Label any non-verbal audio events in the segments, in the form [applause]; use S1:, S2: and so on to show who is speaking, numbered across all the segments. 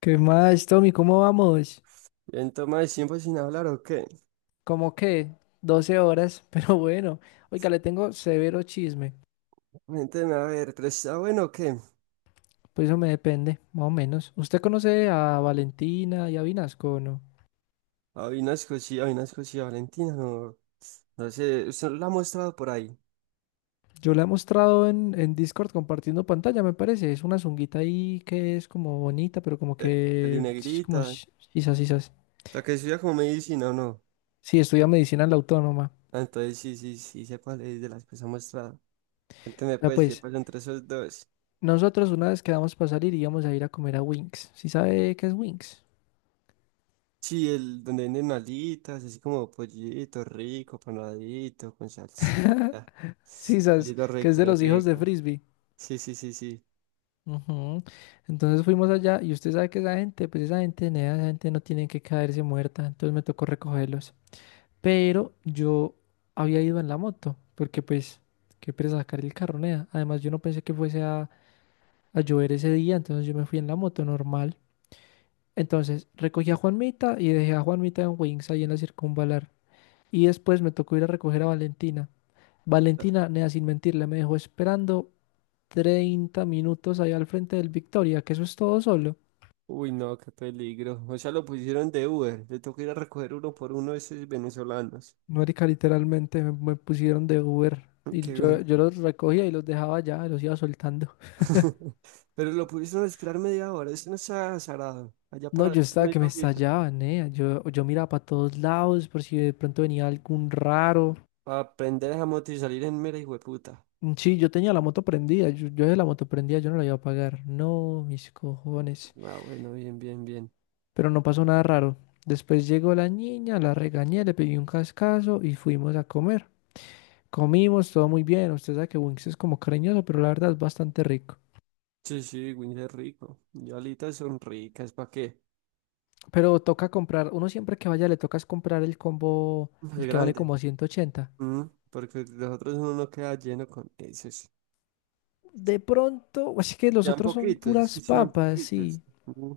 S1: ¿Qué más, Tommy? ¿Cómo vamos?
S2: Bien, toma de tiempo sin hablar, ¿o qué?
S1: ¿Cómo qué? 12 horas, [laughs] pero bueno. Oiga, le tengo severo chisme.
S2: Cuénteme, a ver, pero está bueno, ¿o qué?
S1: Pues eso me depende, más o menos. ¿Usted conoce a Valentina y a Vinasco o no?
S2: Hay una cosillas, Valentina, no, no sé, usted la ha mostrado por ahí,
S1: Yo la he mostrado en Discord compartiendo pantalla, me parece. Es una zunguita ahí que es como bonita, pero como
S2: peli
S1: que es Como...
S2: negrita,
S1: sh- Sisas, sisas.
S2: la que estudia como medicina, ¿o no?
S1: Sí, estudia medicina en la autónoma.
S2: Ah, entonces sí, sí, sí, sé cuál es de las que se ha mostrado. Cuénteme,
S1: Ya
S2: pues, qué
S1: pues,
S2: pasa entre esos dos.
S1: nosotros una vez quedamos para salir, íbamos a ir a comer a Winx. ¿Sí sabe qué es Winx?
S2: Sí, el donde venden alitas, así como pollito rico, panadito, con salsita,
S1: [laughs] Sisas,
S2: pollito
S1: que es
S2: rico,
S1: de los hijos de
S2: rico.
S1: Frisbee.
S2: Sí, sí, sí, sí.
S1: Ujú. Entonces fuimos allá y usted sabe que esa gente, pues esa gente, nea, esa gente no tiene que caerse muerta, entonces me tocó recogerlos. Pero yo había ido en la moto, porque pues, qué pereza sacar el carro, nea. Además yo no pensé que fuese a llover ese día, entonces yo me fui en la moto normal. Entonces recogí a Juanmita y dejé a Juanmita en Wings ahí en la circunvalar. Y después me tocó ir a recoger a Valentina. Valentina, nea, sin mentirle, me dejó esperando 30 minutos allá al frente del Victoria, que eso es todo solo.
S2: Uy, no, qué peligro. O sea, lo pusieron de Uber. Le tocó ir a recoger uno por uno de esos venezolanos.
S1: Marica, literalmente me pusieron de Uber
S2: [laughs]
S1: y
S2: Qué honor.
S1: yo los recogía y los dejaba allá, los iba soltando.
S2: [laughs] Pero lo pusieron a esperar media hora. Eso no está azarado. Allá
S1: No, yo
S2: paradito
S1: estaba que
S2: media
S1: me
S2: horita.
S1: estallaba, nea. Yo miraba para todos lados por si de pronto venía algún raro.
S2: Para aprender a moto y salir en mera hijueputa.
S1: Mm, sí, yo tenía la moto prendida, yo de la moto prendida, yo no la iba a pagar. No, mis cojones.
S2: Ah, bueno, bien, bien, bien.
S1: Pero no pasó nada raro. Después llegó la niña, la regañé, le pedí un cascazo y fuimos a comer. Comimos, todo muy bien. Usted sabe que Wings es como cariñoso, pero la verdad es bastante rico.
S2: Sí, sí, Winnie es rico. Y alitas son ricas. ¿Para qué?
S1: Pero toca comprar, uno siempre que vaya le tocas comprar el combo,
S2: Muy
S1: el que vale
S2: grande.
S1: como 180.
S2: Mm. Porque los otros uno no queda lleno con esos.
S1: De pronto, [laughs] así que los
S2: Sean
S1: otros son
S2: poquitos, es que
S1: puras
S2: sean
S1: papas,
S2: poquitos.
S1: sí.
S2: Mm.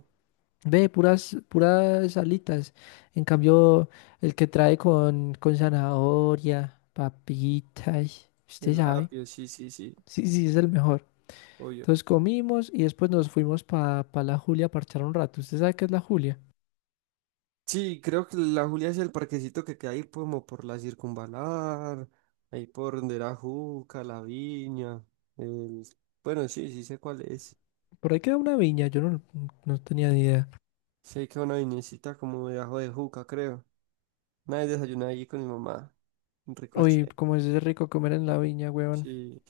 S1: Ve, puras alitas. En cambio, el que trae con zanahoria, papitas, usted
S2: El
S1: sabe.
S2: apio, sí, sí, sí.
S1: Sí, sí, es el mejor.
S2: Obvio.
S1: Entonces comimos y después nos fuimos para la Julia a parchar un rato. ¿Usted sabe qué es la Julia?
S2: Sí, creo que la Julia es el parquecito que queda ahí como por la circunvalar, ahí por donde era Juca, la Viña, el... bueno, sí, sí sé cuál es.
S1: Por ahí queda una viña, yo no tenía ni idea.
S2: Sé que una viñecita como debajo de Juca, creo. Nadie desayuna ahí con mi mamá, un
S1: Uy,
S2: ricoche.
S1: cómo es de rico comer en la viña, weón.
S2: Sí,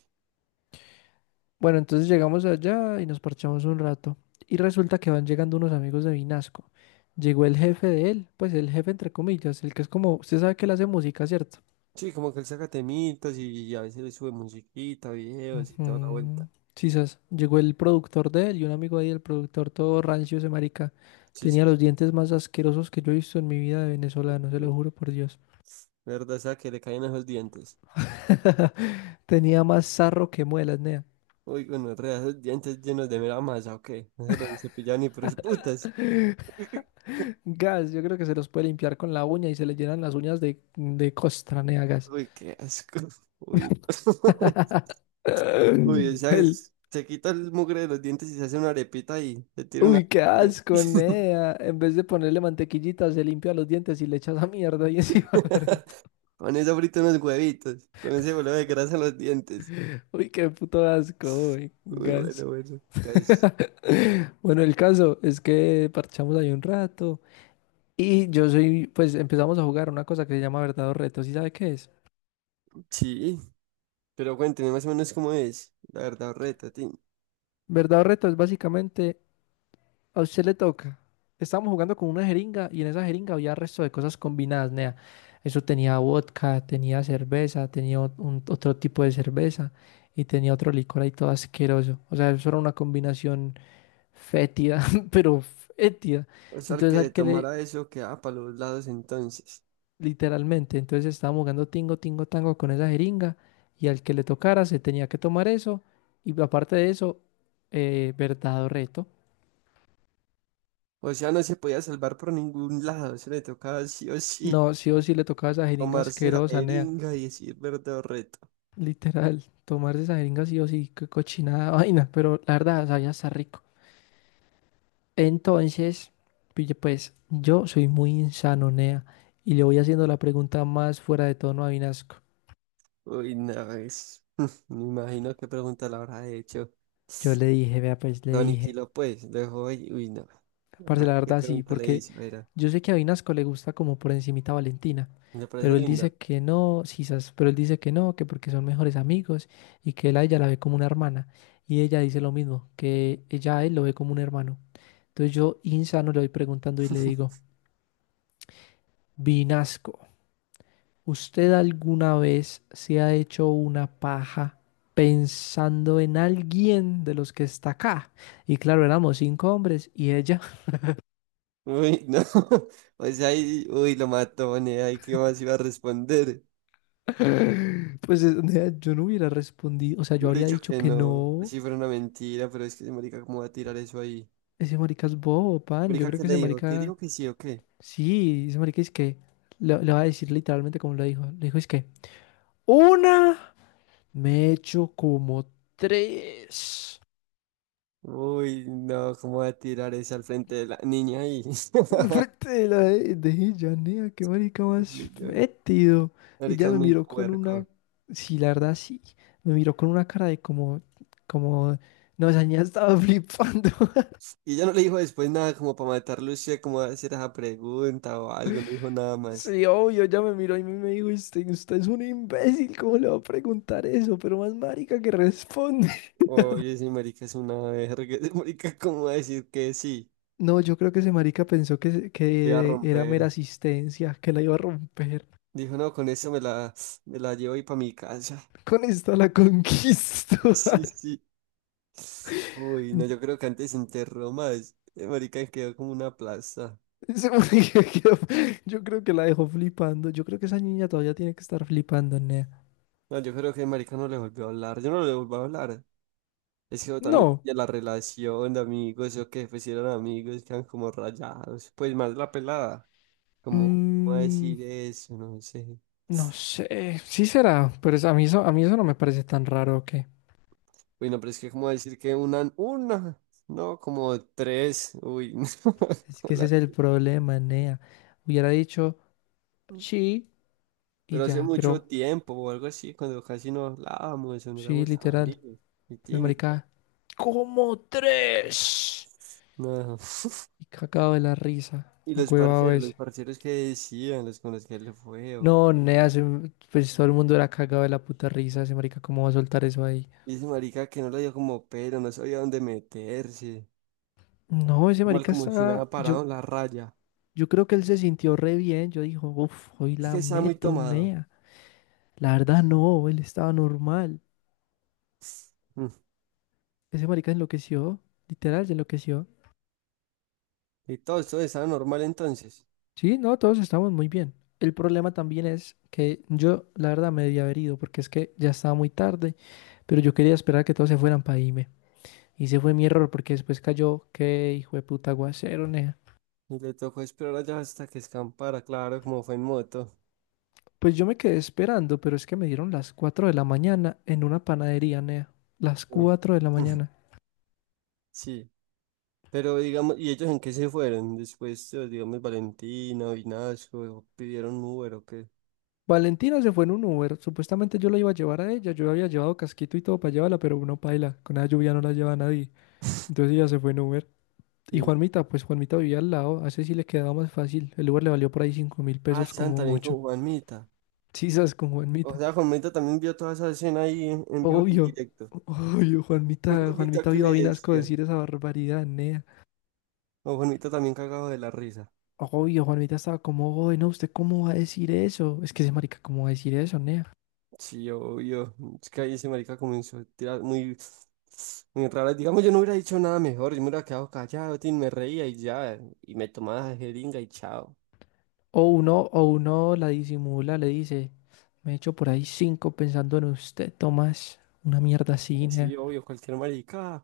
S1: Bueno, entonces llegamos allá y nos parchamos un rato. Y resulta que van llegando unos amigos de Vinasco. Llegó el jefe de él, pues el jefe entre comillas, el que es como, usted sabe que él hace música, ¿cierto?
S2: sí, como que él saca temitas y, a veces le sube musiquita, videos y toda la vuelta.
S1: Ujú. Sí, sas. Llegó el productor de él y un amigo ahí, el productor todo rancio, ese marica.
S2: Sí, sí,
S1: Tenía
S2: sí.
S1: los dientes más asquerosos que yo he visto en mi vida de venezolano, se
S2: Eh,
S1: lo juro por Dios.
S2: La verdad, esa que le caen esos dientes.
S1: [laughs] Tenía más sarro que muelas, nea.
S2: Uy, bueno, re, esos dientes llenos de mera masa, ¿o qué? No se los cepillan ni por el putas.
S1: Gas, yo creo que se los puede limpiar con la uña y se le llenan las uñas de costra, nea, gas.
S2: Uy, qué asco. Uy, [laughs]
S1: [laughs]
S2: uy, o
S1: [laughs]
S2: sea,
S1: El,
S2: se quita el mugre de los dientes y se hace una arepita y se tira una...
S1: uy, qué asco,
S2: [laughs]
S1: nea. En vez de ponerle mantequillita, se limpia los dientes y le echa esa mierda y encima. [laughs]
S2: Con eso frito unos huevitos, con ese bolo de grasa en los dientes.
S1: Uy, qué puto asco, uy,
S2: Uy, bueno,
S1: gas.
S2: bueno, casi.
S1: [laughs] Bueno, el caso es que parchamos ahí un rato y yo soy, pues empezamos a jugar una cosa que se llama verdad o reto. ¿Sí sabe qué es?
S2: Sí, pero cuénteme más o menos cómo es, la verdad, reta, Tim.
S1: Verdad o reto es básicamente a usted le toca. Estábamos jugando con una jeringa y en esa jeringa había resto de cosas combinadas, nea. Eso tenía vodka, tenía cerveza, tenía otro tipo de cerveza y tenía otro licor ahí todo asqueroso. O sea, eso era una combinación fétida, [laughs] pero fétida.
S2: O sea, el
S1: Entonces
S2: que
S1: al
S2: se
S1: que le,
S2: tomara eso quedaba para los lados entonces.
S1: literalmente, entonces estábamos jugando tingo, tingo, tango con esa jeringa y al que le tocara se tenía que tomar eso y aparte de eso, verdad o reto.
S2: O sea, no se podía salvar por ningún lado, se le tocaba sí o sí
S1: No, sí o sí le tocaba esa jeringa
S2: tomarse la
S1: asquerosa, nea.
S2: jeringa y decir verdad.
S1: Literal, tomar esa jeringa sí o sí, qué cochinada [laughs] vaina, pero la verdad sabía está rico. Entonces, pille, pues yo soy muy insanonea y le voy haciendo la pregunta más fuera de tono a Vinasco.
S2: Uy, no, es... [laughs] Me imagino qué pregunta le habrá hecho.
S1: Yo le dije, vea, pues le
S2: Lo
S1: dije,
S2: aniquiló, pues. Lo dejó ahí. Uy, no. A
S1: parce, la
S2: ver qué
S1: verdad sí,
S2: pregunta le
S1: porque
S2: hizo. Mira,
S1: yo sé que a Vinasco le gusta como por encimita Valentina,
S2: me parece
S1: pero él
S2: linda.
S1: dice que no, quizás, pero él dice que no, que porque son mejores amigos y que él a ella la ve como una hermana y ella dice lo mismo, que ella a él lo ve como un hermano. Entonces yo, insano, le voy preguntando y le digo, Vinasco, ¿usted alguna vez se ha hecho una paja pensando en alguien de los que está acá? Y claro, éramos cinco hombres y ella,
S2: Uy, no. [laughs] O sea, ahí, uy, lo mató, ¿no? Ahí, ¿qué más iba a responder?
S1: [laughs] pues nea, yo no hubiera respondido, o sea,
S2: Yo
S1: yo
S2: hubiera
S1: habría
S2: dicho
S1: dicho
S2: que
S1: que
S2: no.
S1: no,
S2: Así fuera una mentira, pero es que, marica, ¿cómo va a tirar eso ahí?
S1: ese marica es bobo, pan, yo
S2: Marica,
S1: creo
S2: ¿qué
S1: que
S2: le
S1: ese
S2: dijo? ¿Qué
S1: marica,
S2: dijo que sí o qué?
S1: sí, ese marica es que, le va a decir literalmente como lo dijo, le dijo es que, una, me he hecho como tres.
S2: Uy, no, ¿cómo va a tirar eso al frente de la niña ahí?
S1: Al
S2: [laughs]
S1: frente de la de ella, nea, qué marica
S2: Uy,
S1: más
S2: no.
S1: fétido.
S2: Marica
S1: Ella
S2: es
S1: me
S2: muy
S1: miró con
S2: puerco.
S1: una, sí, la verdad, sí, me miró con una cara de como, como, no, esa niña estaba flipando. [laughs]
S2: Y ella no le dijo después nada como para matarlo usted, como a hacer esa pregunta o algo, no dijo nada más.
S1: Sí, obvio, ella me miró y me dijo, usted es un imbécil, ¿cómo le va a preguntar eso? Pero más marica que responde. [laughs]
S2: Oye, ese marica es una verga, [laughs] ese marica cómo va a decir que sí,
S1: No, yo creo que ese marica pensó que,
S2: voy a
S1: que era mera
S2: romper.
S1: asistencia, que la iba a romper.
S2: Dijo, no, con eso me me la llevo y para mi casa.
S1: Con esta la
S2: [laughs]
S1: conquisto.
S2: Sí,
S1: [laughs]
S2: sí. Uy, no, yo creo que antes se enterró más. El marica quedó como una plaza.
S1: Sí, porque [laughs] Yo creo que la dejó flipando. Yo creo que esa niña todavía tiene que estar flipando, nea.
S2: No, yo creo que el marica no le volvió a hablar, yo no le volví a hablar. Es que también
S1: No.
S2: ya la relación de amigos, o que pues si eran amigos, quedan como rayados. Pues más la pelada. ¿Cómo
S1: mm,
S2: decir eso? No sé.
S1: no sé. Sí será, pero a mí eso no me parece tan raro que.
S2: Uy, no, pero es que cómo decir que una, no, como tres, uy, [laughs]
S1: Es
S2: no,
S1: que ese es el problema, nea. Hubiera dicho sí y
S2: Pero hace
S1: ya,
S2: mucho
S1: pero
S2: tiempo o algo así, cuando casi no hablábamos o no
S1: sí,
S2: éramos tan
S1: literal.
S2: amigos. Y
S1: Pero
S2: tin, y ya.
S1: marica, como tres.
S2: No.
S1: Y cagado de la risa.
S2: Y
S1: Agüevado
S2: los
S1: ese.
S2: parceros que decían, los con los que le fue.
S1: No, nea, pues todo el mundo era cagado de la puta risa. Ese marica, ¿cómo va a soltar eso ahí?
S2: Y ese marica que no le dio como pero, no sabía dónde meterse.
S1: No, ese
S2: Normal
S1: marica
S2: como si
S1: está,
S2: nada
S1: yo,
S2: parado en la raya.
S1: yo creo que él se sintió re bien, yo dijo, uff, hoy
S2: Es
S1: la
S2: que estaba muy
S1: meto,
S2: tomado.
S1: nea. La verdad no, él estaba normal.
S2: Mm.
S1: Ese marica enloqueció, literal, se enloqueció.
S2: Y todo esto estaba normal entonces.
S1: Sí, no, todos estamos muy bien. El problema también es que yo, la verdad, me debía haber ido porque es que ya estaba muy tarde, pero yo quería esperar a que todos se fueran para irme. Y ese fue mi error porque después cayó, qué hijo de puta aguacero, nea.
S2: Y le tocó esperar allá hasta que escampara, claro, como fue en moto.
S1: Pues yo me quedé esperando, pero es que me dieron las 4 de la mañana en una panadería, nea. Las
S2: Uy. [laughs]
S1: 4 de la mañana.
S2: Sí, pero digamos, ¿y ellos en qué se fueron? Después, digamos, Valentina, Vinasco, o pidieron Uber o qué.
S1: Valentina se fue en un Uber. Supuestamente yo la iba a llevar a ella. Yo había llevado casquito y todo para llevarla, pero uno paila. Con la lluvia no la lleva nadie. Entonces ella se fue en Uber. Y
S2: Sí.
S1: Juanmita, pues Juanmita vivía al lado. A ese sí le quedaba más fácil. El Uber le valió por ahí cinco mil
S2: Ah,
S1: pesos
S2: están
S1: como
S2: también
S1: mucho.
S2: con Juanmita.
S1: Chisas con
S2: O
S1: Juanmita.
S2: sea, Juanmita también vio toda esa escena ahí en vivo y en
S1: Obvio.
S2: directo.
S1: Obvio,
S2: Y
S1: Juanmita.
S2: Juanmita,
S1: Juanmita
S2: ¿qué
S1: vio a
S2: le
S1: Vinasco
S2: decía?
S1: decir esa barbaridad, nea.
S2: O Juanmita también cagado de la risa.
S1: Obvio, Juanmita estaba como, "Oye, no, ¿usted cómo va a decir eso? Es que ese marica, ¿cómo va a decir eso, nea?
S2: Sí, obvio. Es que ahí ese marica comenzó a tirar muy, muy raras. Digamos, yo no hubiera dicho nada mejor. Yo me hubiera quedado callado, tin, me reía y ya. Y me tomaba de jeringa y chao.
S1: O uno la disimula, le dice. Me he hecho por ahí cinco pensando en usted, Tomás. Una mierda así, nea.
S2: Sí, obvio, cualquier marica.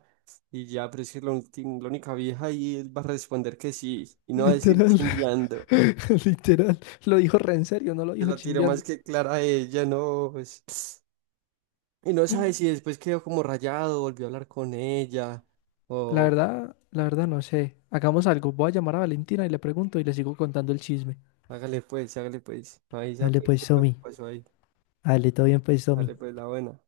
S2: Y ya, pero es que la única vieja ahí él va a responder que sí. Y no va a decir
S1: Literal,
S2: chimbeando.
S1: [laughs] literal. Lo dijo re en serio, no lo
S2: Se
S1: dijo
S2: la tiró más
S1: chimbeando.
S2: que clara a ella, no. Pues. Y no
S1: Mm,
S2: sabe si después quedó como rayado, volvió a hablar con ella. O
S1: La verdad no sé. Hagamos algo. Voy a llamar a Valentina y le pregunto y le sigo contando el chisme.
S2: hágale pues, hágale pues. Ahí ya
S1: Dale
S2: pues,
S1: pues,
S2: ¿qué fue lo que
S1: Somi.
S2: pasó ahí?
S1: Dale, todo bien pues, Somi.
S2: Dale pues, la buena.